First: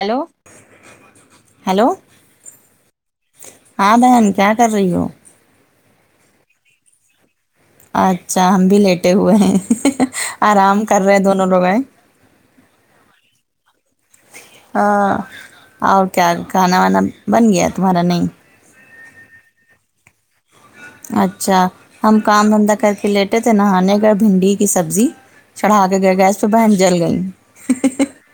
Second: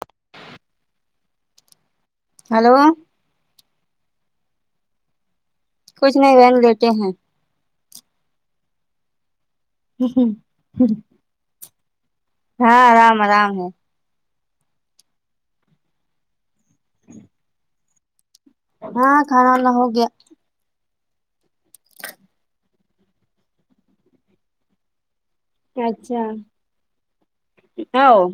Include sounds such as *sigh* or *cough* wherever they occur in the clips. hello hello hello ہاں بہن کیا کر رہی ہو کچھ نہیں بہن لیٹی ہوں اچھا ہم بھی لیٹے ہوئے ہیں آرام کر رہے دونوں لوگ ہنں ہاں آرام آرام ہے ہاں اور کیا کھانا وانا بن گیا تمہارا نہیں ہاں کھانا وانا ہو گیا اچھا ہم کام دھندہ کر کے لیٹے تھے نہانے گے بھنڈی کی سبزی چڑھا کے گئے اچھا گیس پہ بہن جل گئی او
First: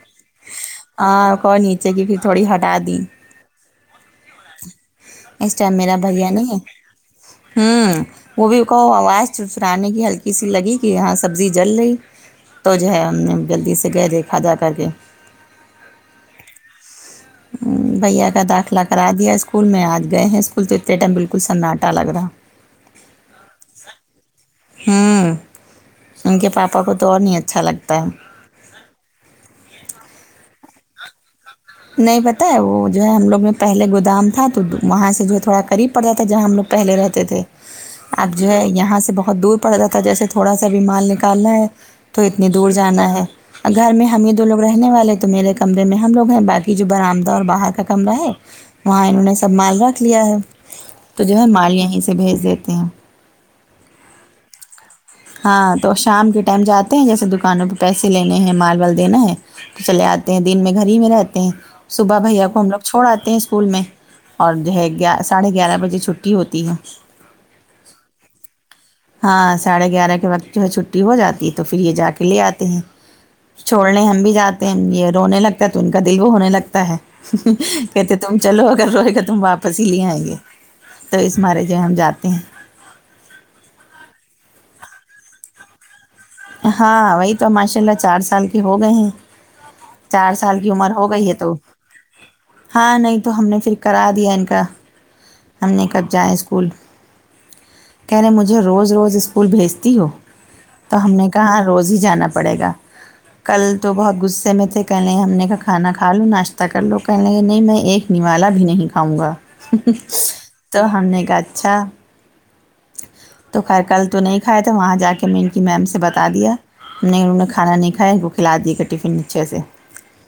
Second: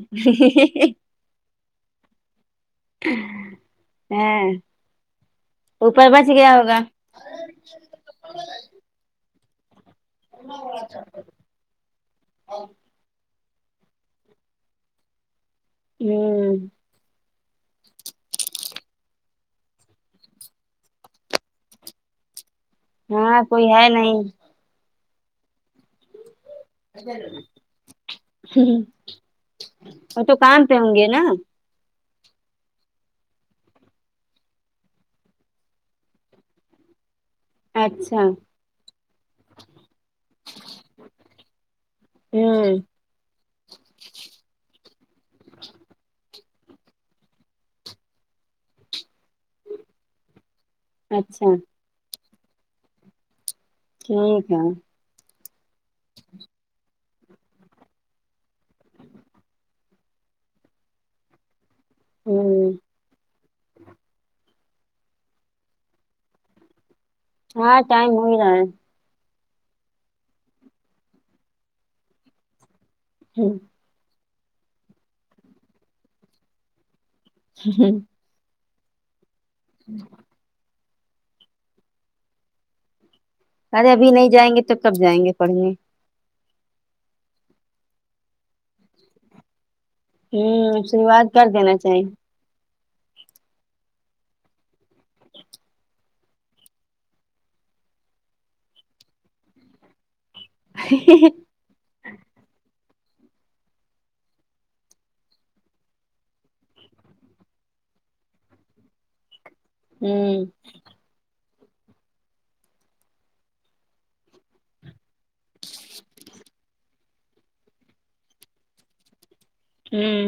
ہاں کوئی نی جلی ہوئی تھوڑی ہٹا دی ہاں اس ٹائم میرا اوپر بچ بھیا نہیں گیا ہے ہوگا ہوں وہ بھی کہ آواز سسرانے کی آری کی سی لگی کہ ہاں سبزی جل رہی تو جو ہے ہم نے جلدی سے گئے دیکھا جا کر کے ہ بھیا کا داخلہ کرا دیا اسکول میں آج گئے ہیں اسکول تو اتنے ٹائم بالکل سناٹا لگ رہا ہاں کوئی ہے نہیں ہوں ان کے پاپا کو تو اور نہیں اچھا لگتا ہے ہ وہ تو کام پہ ہوں گے نا نہیں پتہ ہے وہ جو ہے ہم لوگ میں پہلے گودام تھا تو وہاں سے جو ہے تھوڑا قریب پڑتا تھا جہاں ہم لوگ پہلے رہتے تھے اچھا اب جو ہے یہاں سے بہت دور پڑتا تھا جیسے تھوڑا سا بھی مال نکالنا ہے تو اتنی دور ہوں جانا ہے گھر میں ہم ہی دو لوگ رہنے والے تو میرے کمرے میں ہم لوگ ہیں باقی کہ جو برآمدہ اور باہر کا کمرہ ہے وہاں انہوں نے سب مال رکھ لیا ہے تو جو ہے اچھا مال یہیں سے بھیج دیتے ہیں ٹھیک ہے ہاں تو شام کے ٹائم جاتے ہیں جیسے دکانوں پہ پیسے لینے ہیں مال وال دینا ہے تو چلے آتے ہیں دن میں گھر ہی میں رہتے ہیں صبح بھیا کو ہوں ہم لوگ چھوڑ آتے ہیں اسکول میں اور جو ہے گی ساڑھے گیارہ بجے چھٹی ہوتی ہے ہاں ٹائم ہوئی رہا ہے ہاں ساڑھے گیارہ کے وقت جو ہے چھٹی ہو جاتی ہے تو پھر یہ جا کے لے آتے ہیں ہوں چھوڑنے ہم بھی جاتے ہیں یہ رونے لگتا ہے تو ان کا دل وہ ہونے لگتا ہے کہتے تم چلو اگر روئے گا تم واپس ہی لے آئیں گے تو اس مارے جو ہم جاتے ہیں ارے ابھی نہیں جائیں گے تو کب جائیں گے پڑھنے ہاں وہی تو ماشاء اللہ چار سال کے ہو گئے ہیں چار سال کی ہوں عمر ہو گئی شروعات ہے کر تو دینا چاہیے ہاں نہیں تو ہم نے پھر کرا دیا ان کا ہم نے کب جائیں اسکول کہہ رہے ہیں مجھے روز روز اسکول بھیجتی ہو تو ہم نے کہا روز ہی جانا پڑے گا کل تو بہت غصے میں تھے کہہ لیں ہم نے کا کھانا کھا لوں ناشتہ کر لو کہ لیں کہ نہیں میں ایک نیوالا بھی نہیں کھاؤں گا ہوں تو ہم نے کا اچھا تو خیر کل تو نہیں کھائے تھے وہاں جا کے م کہ میم سے بتا دیا ہم نے انہوں نے کھانا نہیں کھیا ان کو کھلا دیا تھا ٹیفن نیچھے سے ہوں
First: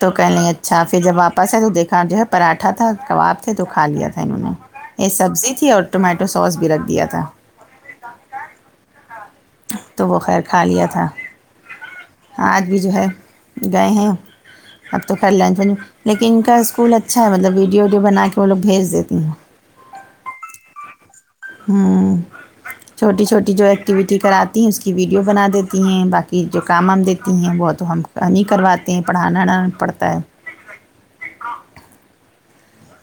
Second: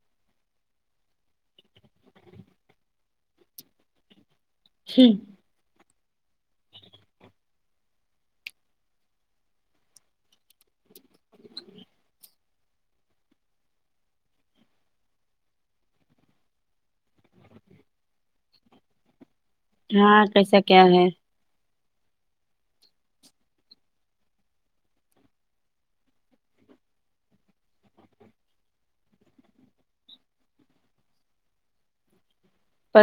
تو کہہ لیں اچھا پھر جب واپس آئے تو دیکھا جو ہے پراٹھا تھا کباب تھے تو کھا لیا تھا انہوں نے یہ سبزی تھی اور ٹومیٹو سوس بھی رکھ دیا تھا تو وہ خیر کھا لیا تھا آج بھی جو ہے گئے ہیں اب تو خیر لنچ میں لیکن ان کا اسکول اچھا ہے مطلب ویڈیو ویڈیو بنا کے وہ لوگ بھیج دیتے ہیں ہاں کیسا کیا ہے ہوں چھوٹی چھوٹی جو ایکٹیوٹی چھٹی کراتی ہیں اس کی ویڈیو بنا دیتی ہیں باقی جو کام ہم دیتی ہیں وہ تو ہم نہیں کرواتے ہیں پڑھانا نہ پڑتا ہے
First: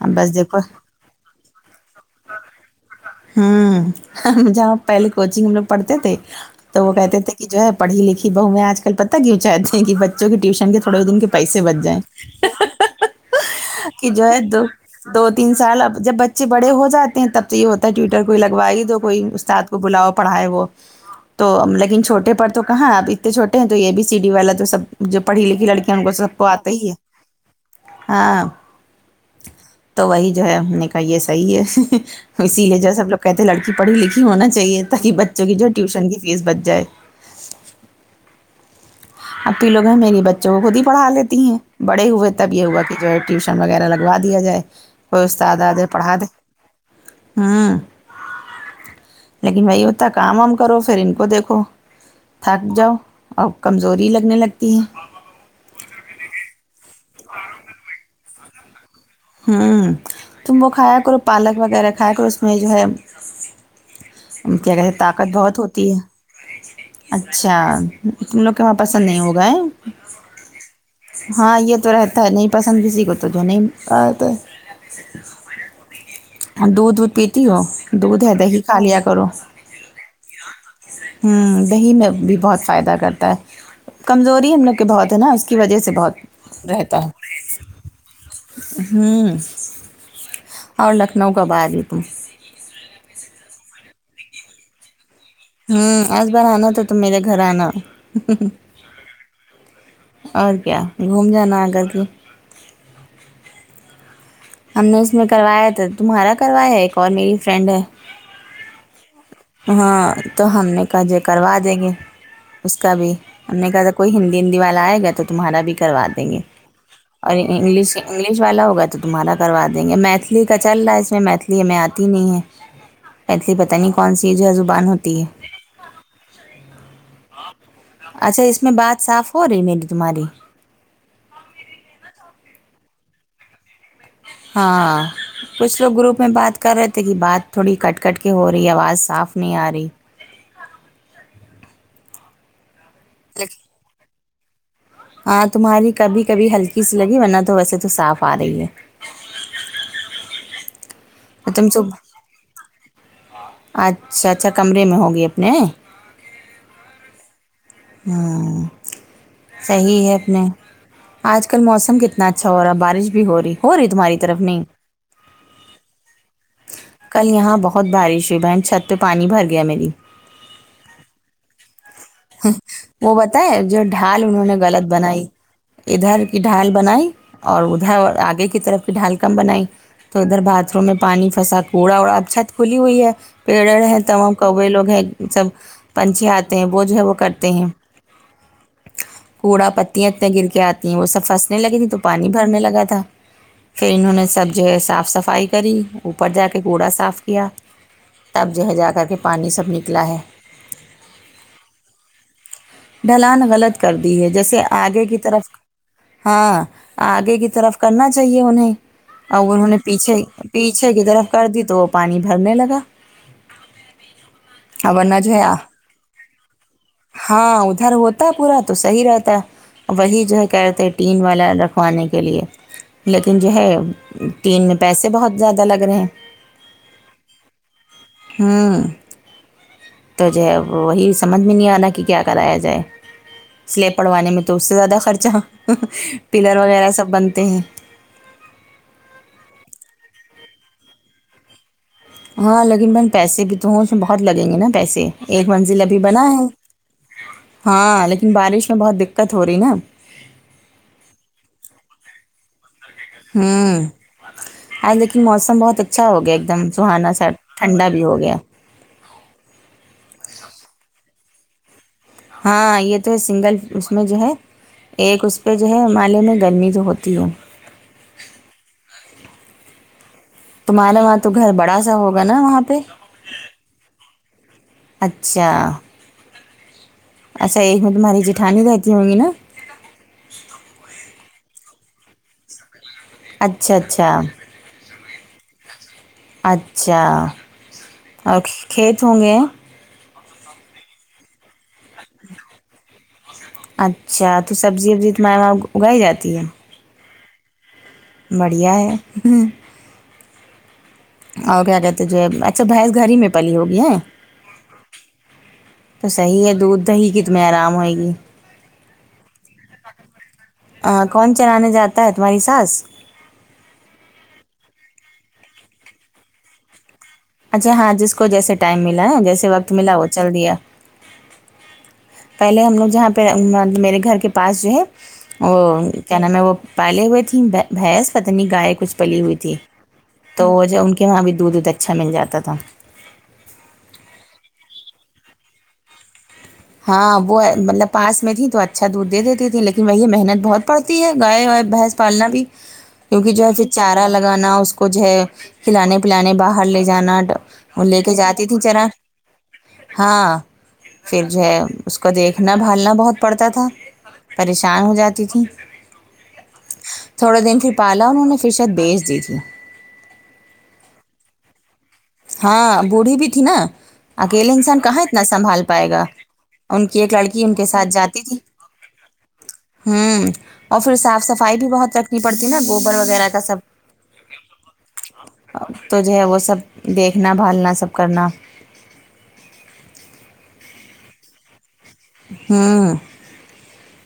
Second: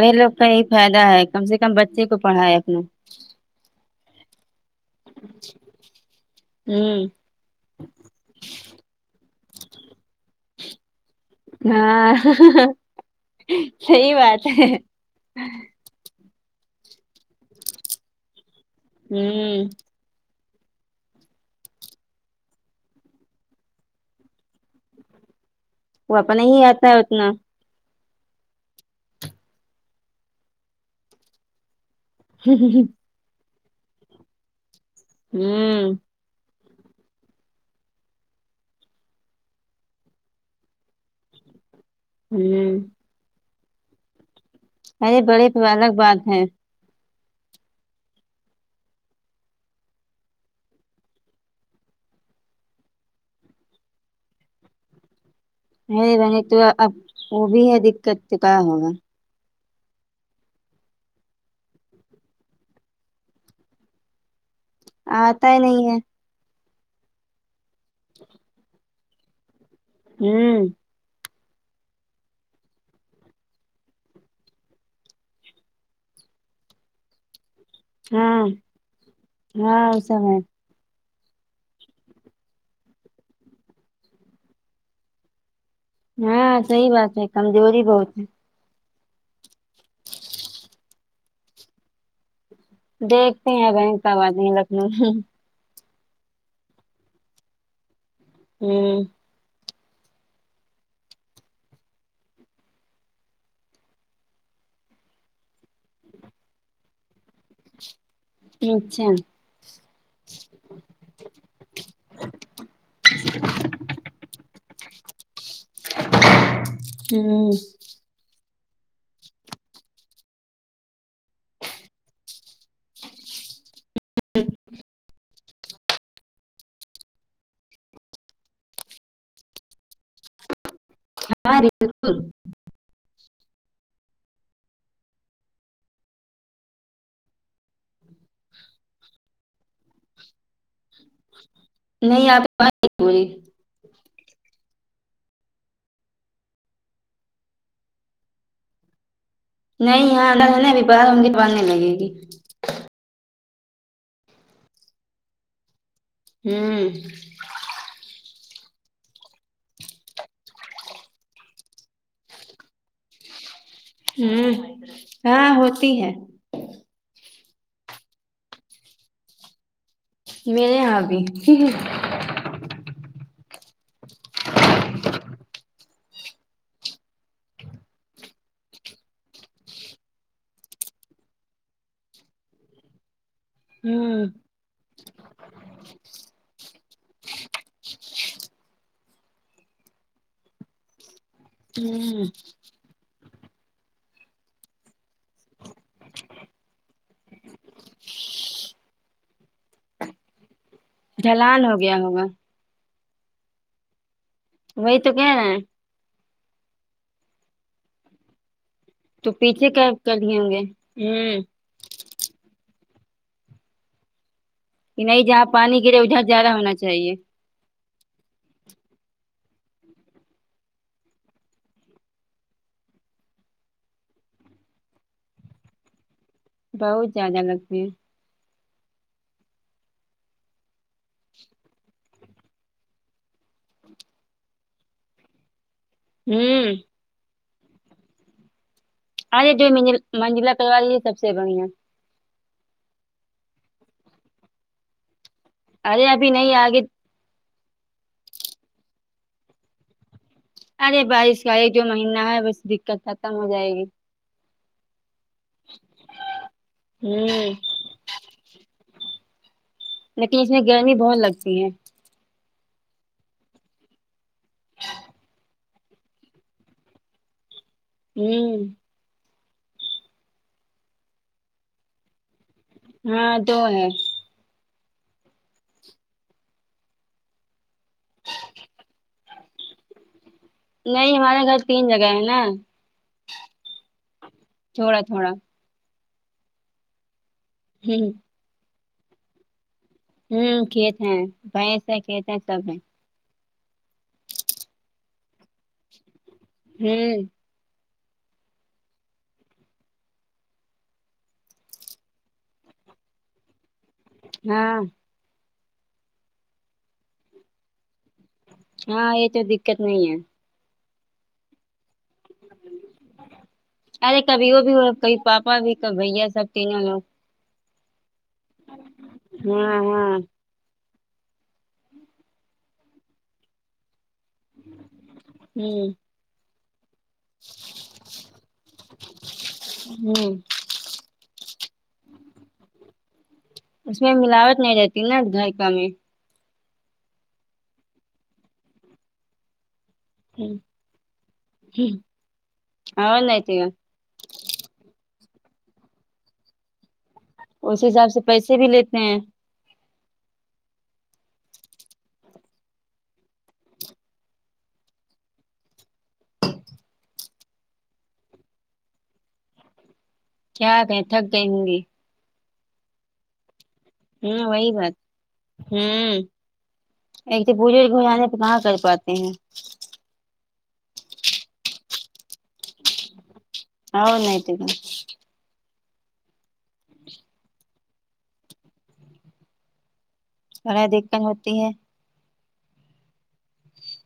اب لوگ بس کا یہی دیکھو فائدہ ہے کم سے کم بچے کو پھڑائے اپنا ہوں جہاں پہلے کوچنگ ہم لوگ پڑھتے تھے تو وہ ہوں کہتے تھے کہ جو ہے پڑھی لکھی بہو میں آج کل پتا کیوں چاہتے ہیں کہ بچوں کے ٹیوشن کے تھوڑے دن کے پیسے بچ جائے ہاں صحیح بات ہے دو تین سال اب جب بچے بڑے ہو جاتے ہیں تب تو یہ ہوتا ہے ٹویٹر کو لگوائے دو کوئی استاد ہوں کو بلاؤ پڑھائے وہ تو لیکن چھوٹے پر تو کہاں ہے اب اتنے چھوٹے ہیں تو یہے بی سی ڈی والا تو سب جو پڑھی لکھی لڑکی ان کو سب کو آتا ہی ہے ہاں تو وہی جو ہے ہم نے کہا یہ صحیح ہے اسی لیے جو ہے سب لوگ کہتے ہیں لڑکی پڑھی لکھی ہونا چاہیے تاکہ بچوں کی جو ہے ہوں ٹیوشن کی فیس بچ جائے اپپی لوگ ہیں میری بچوں کو خود ہی پڑا لیتی ہیں بڑے ہوئے تب یہ ہوں ہوا کہ جو ہے ٹیوش وغیرہ لگوا دیا جائے ارے کوئی بڑے استاد تو آجائے الگ پڑھا دے بات ہے ہوں لیکن وہی ہوتا کام وام کرو پھر ان کو دیکھو تھک جاؤ اور کمزوری لگنے لگتی ہے ارے بہن تو اب وہ بھی ہے دقت تو کیا ہوگا ہوں تم وہ کھایا کرو پالک وغیرہ کھایا کرو اس میں جو ہے کیا کہتے ہیں طاقت آتا ہی بہت ہوتی نہیں ہے اچھا تم لوگ کے وہاں پسند نہیں ہوگا ہے ہمم ہاں یہ تو رہتا ہے نہیں پسند کسی کو تو جو نہیں ہاں تو دودھ وودھ پیتی ہو دودھ ہے ہاں دہی کھا لیا کرو ہاں وہ سب ہے ہمم دہی میں بھی بہت فائدہ کرتا ہے کمزوری ہم لوگ کے بہت ہے نا کی وجہ سے ہاں بہت صحیح رہتا ہے بات کمزوری بہت ہیں ہوں اور لکھنؤ کب آرہی تم دیکھتے ہیں بھن کب اتے ہے لکھنؤ ہوں آس بار آنا تو تم میرے گھر آنا ہوں اور کیا گھوم جانا اگر تو ہم نے اس میں کروایا تھا تمہارا کروایا ہے ایک اور میری فرینڈ ہے اچھا ہاں تو ہم نے کہا جے کروا دیں گے اس کا بھی ہم نے کہا تھا کوئی ہندی ہندی والا آئے گیا تو تمہارا بھی کروا دیں گے اور ہوں انگ انگلش والا ہوگا تو تمہارا کروا دیں گے میتھلی کا چل رہا ہے اس میں میتھلی ہمیں آتی نہیں ہے میتھلی پتا نہیں کون سی جو ہے زبان ہوتی ہے اچھا اس میں بات صاف ہو رہی میری تمہاری ہارے ضرور *unintelligible* ہاں کچھ لوگ گروپ میں بات کر رہے تھے کہ بات تھوڑی کٹ کٹ کے ہو رہی آواز صاف نہیں آ رہی نہیں آپ رہی *unintelligible* *unintelligible* ہاں تمہاری کبھی کبھی ہلکی سی لگی ورنہ تو ویسے تو صاف آ رہی ہے *unintelligible* نہیں یہاںد ابھی باہار ہوں گے تو بڑنے تم لگے صبح گی اچھا اچھا کمرے میں ہوگی اپنے ہوں ہاں صحیح ہے اپنے آج کل موسم کتنا اچھا ہو رہا ہے بارش بھی ہو رہی ہو رہی تمہاری طرف ہوں نہیں ہاں ہوتی ہے کل یہاں بہت بارش ہوئی بہن چھت پہ پانی بھر گیا میری میرے یہاں بھی وہ بتائے جو ڈھال انہوں نے غلط بنائی ادھر کی ڈھال بنائی اور ادھر اور آگے کی طرف کی ڈھال کم بنائی تو ادھر باتھ روم میں پانی پھسا کوڑا وڑا اب چھت کھلی ہوئی ہے پیڑڑ ہے ہوں تمام کوے لوگ ہیں سب پنچیات وہ جو ہے وہ کرتے ہیں کوڑا پتیاں اتنے گر کے آتی ہیں وہ سب فست لگی تھی تو ہوں پانی بھرنے لگا تھا پھر انہوں نے سب جو ہے صاف صفائی کری اوپر جا کے گڑا صاف کیا تب جو ہے جا کر کے پانی سب نکلا ہے ڈھلان ہو گیا ہوگا ڈھلان غلط کر دی ہے جیسے وہی آگے تو کی کہہ طرف رہے ہیں ہاں آگے کی طرف کرنا چاہیے انہیں تو ا انہوں نے کیا پیچھے کر دیے ہوں گے پیچھے کی طرف ہوں کر دی تو وہ پانی بھرنے لگا اور کہ ورنہ نہیں جو ہے جہاں پانی کے لیے ادھر زیادہ ہونا چاہیے ہاں ادھر ہوتا ہے پورا تو صحیح رہتا ہے وہی جو ہے کہ رہتے ہیں ٹین والا رکھوانے کے لیے لیکن جو ہے تین میں پیسے بہت زیادہ لگ رہے ہیں بہت زیادہ لگتی ہیں ہوں تو جو ہے وہی اس سمجھ میں نہیں آ رہا کہ کیا کرایا جائے سلیب پڑھوانے میں تو اس سے زیادہ خرچہ پلر ہوں وغیرہ سب بنتے ہیں اے جومنجل منجلا کرلوا لیے سب سے بڑھیا ہاں لیکن میں پیسے بھی تو ہوں اس میں بہت لگیں گے نا پیسے ایک منزل ابھی ارے بنا ہے نہیں آگے ہاں لیکن بارش میں بہت دقت ہو رہی نا ارے بارش کا ایک دو مہینہ ہے بس دقت ختم ہو جائے گی ہے لیکن موسم ہم بہت اچھا ہو گیا ایک دم سہانا سا ہوں ٹھنڈا بھی ہو گیا لیکن اس میں گرمی بہت لگتی ہے ہاں یہ تو ہے سنگل اس میں جو ہے ایک اس پہ جو ہے مالے میں گرمی جو ہوتی ہے ہوں تمہارے وہاں تو گ بڑا ہوگا نا وہاں پ ہاں دو ہے اچھا اچھا ایک میں تمہاری جیٹھانی رہتی ہوں گی نا نہیں ہمارے گھر تین جگہ ہے نا اچھا اچھا تھوڑا تھوڑا اچھا ہوں اور کھیت ہوں گے ہوں کھیت ہیں بیس ہے کھیت ہیں سب ہے اچھا تو سبزی وبزی اتنا اگائی جاتی ہے *unintelligible* ہوں بڑھیا ہے اور کیا کہتے جو اچھا بھینس گھر ہی میں پلی ہوگی ہے ہاں تو صحیح ہے دودھ دہی کی تمہیں آرام ہوئے گی ہاں یہ تو دقت نہیں ہے آ کون چلانے جاتا ہے تمہاری ساس ارے کبھی وہ بھی ہو کبھی پاپا بھی کبھی بھیا سب تینوں لوگ اچھا ہاں جس کو جیسے ٹائم ملا جیسے وقت ہاں ملا وہ ہاں چل دیا پہلے ہم لوگ جہاں پہ میرے گھر کے پاس جو ہے وہ ہوں کیا نام ہے وہ پالے ہوئے تھیں بھینس پتا نئی گائے کچھ پلی ہوئی تھی ہوں تو ان کے وہاں بھی دودھ اچھا مل جاتا تھا اس میں ملاوٹ نہیں رہتی نا دھائکا میں ہاں وہ مطلب پاس میں تھی تو اچھا دودھ دے دیتی تھی لیکن وہی مہ بہت پڑتی ہے گائے اور بھینس پالنا بھی اور کیونکہ نہیں جو ہے پھر تو چارا را لگانا اس کو جو ہے کھلانے پلانے باہر لے جانا اس وہ لے حساب کے سے جاتی تھی پیسے بھی چرا لیتے ہیں ہاں پھر جو ہے اس کو دیکھنا بھالنا بہت پڑتا تھا پریشان ہو جاتی تھی تھوڑے دن پھر پالا انہوں نے پھر شاید بیچ دی تھی کیا کہ تھک گئے ہوں گی ہاں بوڑھی بھی تھی نا ہوں اکیلے وہی انسان بات کہاں اتنا سنبھال پائے گا ہوں ان کی ایک لڑکی تو ان کے ساتھ بزرگ ہو جاتی جانے تھی پہ کہاں کر پاتے ہیں ہوں اور پھر صاف صفائی بھی بہت رکھنی پڑتی نا گوبر وغیرہ کا سب اور نہیں تو کیا تو جو ہے وہ سب دیکھنا بھالنا سب کرنا *unintelligible* دقت ہوتی ہے ہاں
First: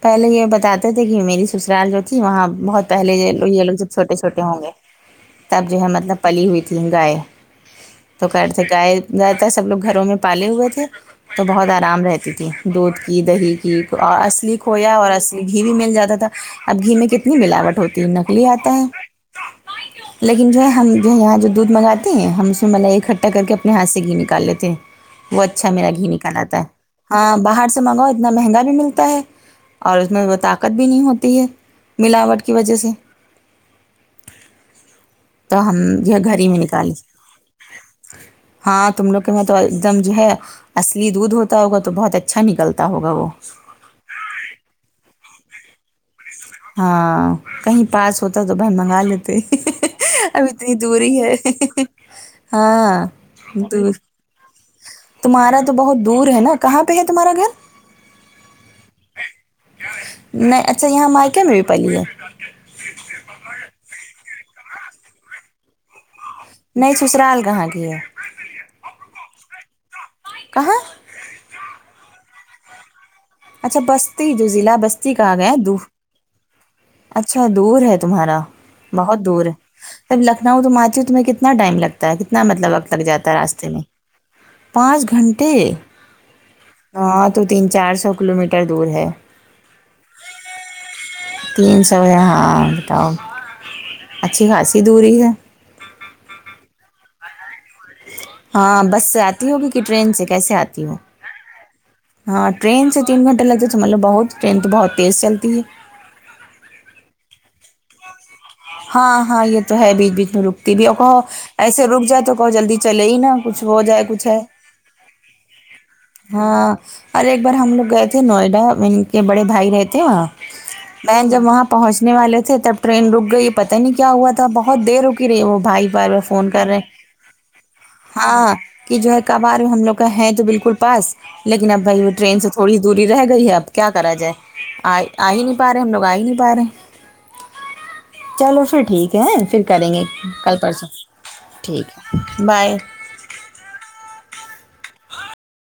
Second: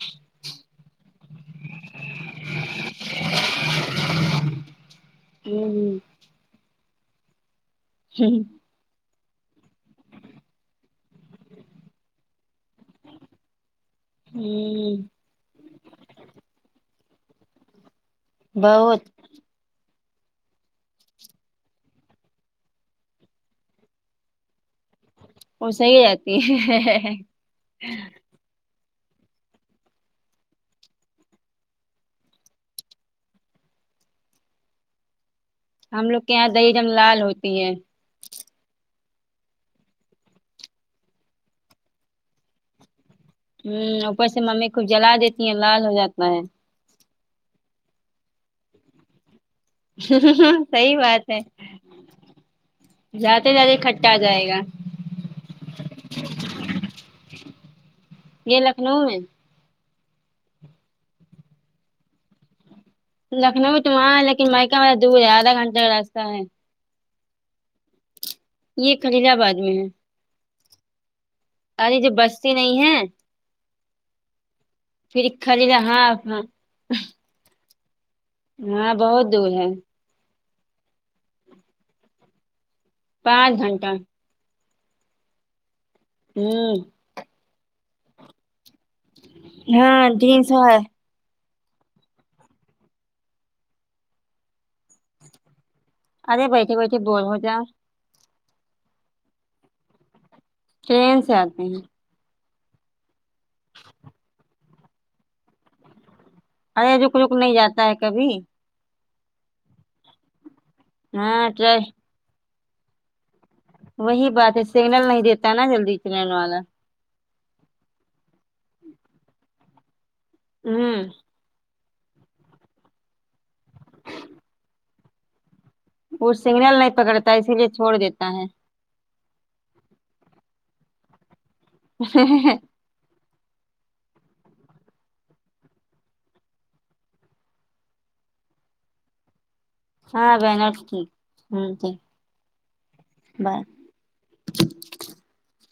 پہلے یہ بتاتے تھے کہ میری سسرال جو تھی وہاں بہت پہلے جو یہ لوگ جب چھوٹے چھوٹے ہوں گے تب جو ہے ہوں مطلب پلی ہوئی تھی گائے تو کر گاے اتنا اچھا سب لوگ گھروں میں پالے ہوئے تھے تو بہت آرام رہتی تھی دودھ کی دہی کی اصلی ہوں کھویا اور اصلی گھی بھی مل جاتا تھا اب گھی میں کتنی ملاوٹ ہوتی ہے نکلی آتا ہے بہت لیکن جو ہے ہم جو ہے یہاں جو دودھ منگاتے ہیں ہم اسے ملائی اکٹھا کر کے اپنے ہاتھ سے گھی نکال لیتے ہیں وہ اچھا میرا گھی نکال آتا ہے ہاں باہر سے منگاؤ اتنا مہنگا بھی ملتا ہے اور اس میں وہ طاقت بھی نہیں ہوتی ہے ملاوٹ کی وجہ سے تو ہم یہ لوگ کے گھر ہی یہاں میں دہی جم نکال لال ہوتی ہے ہاں تم لوگ کے میں تو ایک دم جو ہے اصلی دودھ ہوتا ہوگا تو بہت اچھا نکلتا ہوگا وہ ہوں اوپر سے ممی خوب جلا دیتی ہیں لال ہو جاتا ہے ہاں کہیں پاس ہوتا تو بھائی منگا لیتے اب اتنی صحیح دوری بات ہے ہاں جاتے جاتے دور کھٹا آ جائے گا تمہارا تو بہت دور ہے نا کہاں پہ ہے تمہارا گھر یہ لکھنؤ میں نہ اچھا یہاں مائکے میں بھی پلی ہے لکھنؤ تو وہاں ہے لیکن مائکا ما دور ہے آدھا گھنٹے کا راستہ ہے نہیں سسرال کہاں کی ہے یہ خلید آباد میں ہے کہاں ارے جو بستی نہیں ہے اچھا بستی جو ضلع بستی پھر کا آ گیا ہے خلیل دور ہاں ہاں اچھا دور ہے تمہارا بہت دور ہے جب لکھنؤ تم آتی ہو تمہیں کتنا ٹائم لگتا کتنا مطلب وقت لگ جاتا ہے پانچ راستے میں گھنٹہ پانچ گھنٹے ہوں ہاں تو تین چار سو کلو میٹر دور ہے ہاں جینس ہے تین سو ہے ہاں بتاؤ اچھی خاصی دوری ہے ارے بیٹھیے بیٹھیے بولو جا ہاں بس سے آتی ہوگی کہ ٹرین سے کیسے آتی ہو ٹرین سے آتے ہیں ہاں ٹرین سے تین گھنٹے لگتے تو مت لو بہت ٹرین تو بہت تیز چلتی ہے ارے روک روک نہیں جاتا ہے کبھی ہاں ہاں یہ تو ہے بیچ بیچ میں رکتی بھی اور کہو ہاں ایسے ٹرین روک جائے تو کہو جلدی چلے ہی نا کچھ ہو جائے کچھ وہی ہے بات سگنل نہیں دیتا نا جلدی ٹرین والا ہاں اور ایک بار ہم لوگ گئے تھے نوئیڈا ان کے بڑے بھائی رہے تھے وہاں ہوں بہن جب وہاں پہنچنے والے تھے تب ٹرین رک گئی پتا نہیں کیا ہوا تھا بہت دیر رکی رہی ہے وہ بھائی بار بار وہ فون کر سگنل رہے نہیں پکڑتا اسی لیے چھوڑ ہاں دیتا ہے ہاں کہ جو ہے کبھار ہم لوگ کا ہے تو بالکل پاس لیکن اب بھائی وہ ٹرین سے تھوڑی دوری رہ گئی ہے اب کیا کرا جائے آ آ ہی نہیں پا رہے ہیں ہم لوگ آ ہی نہیں پا رہے ہیں چلو پھر ٹھیک ہے پھر کریں گے ہاں کل بہن اور پرسوں ٹھیک ٹھیک ہے بائے بابۓ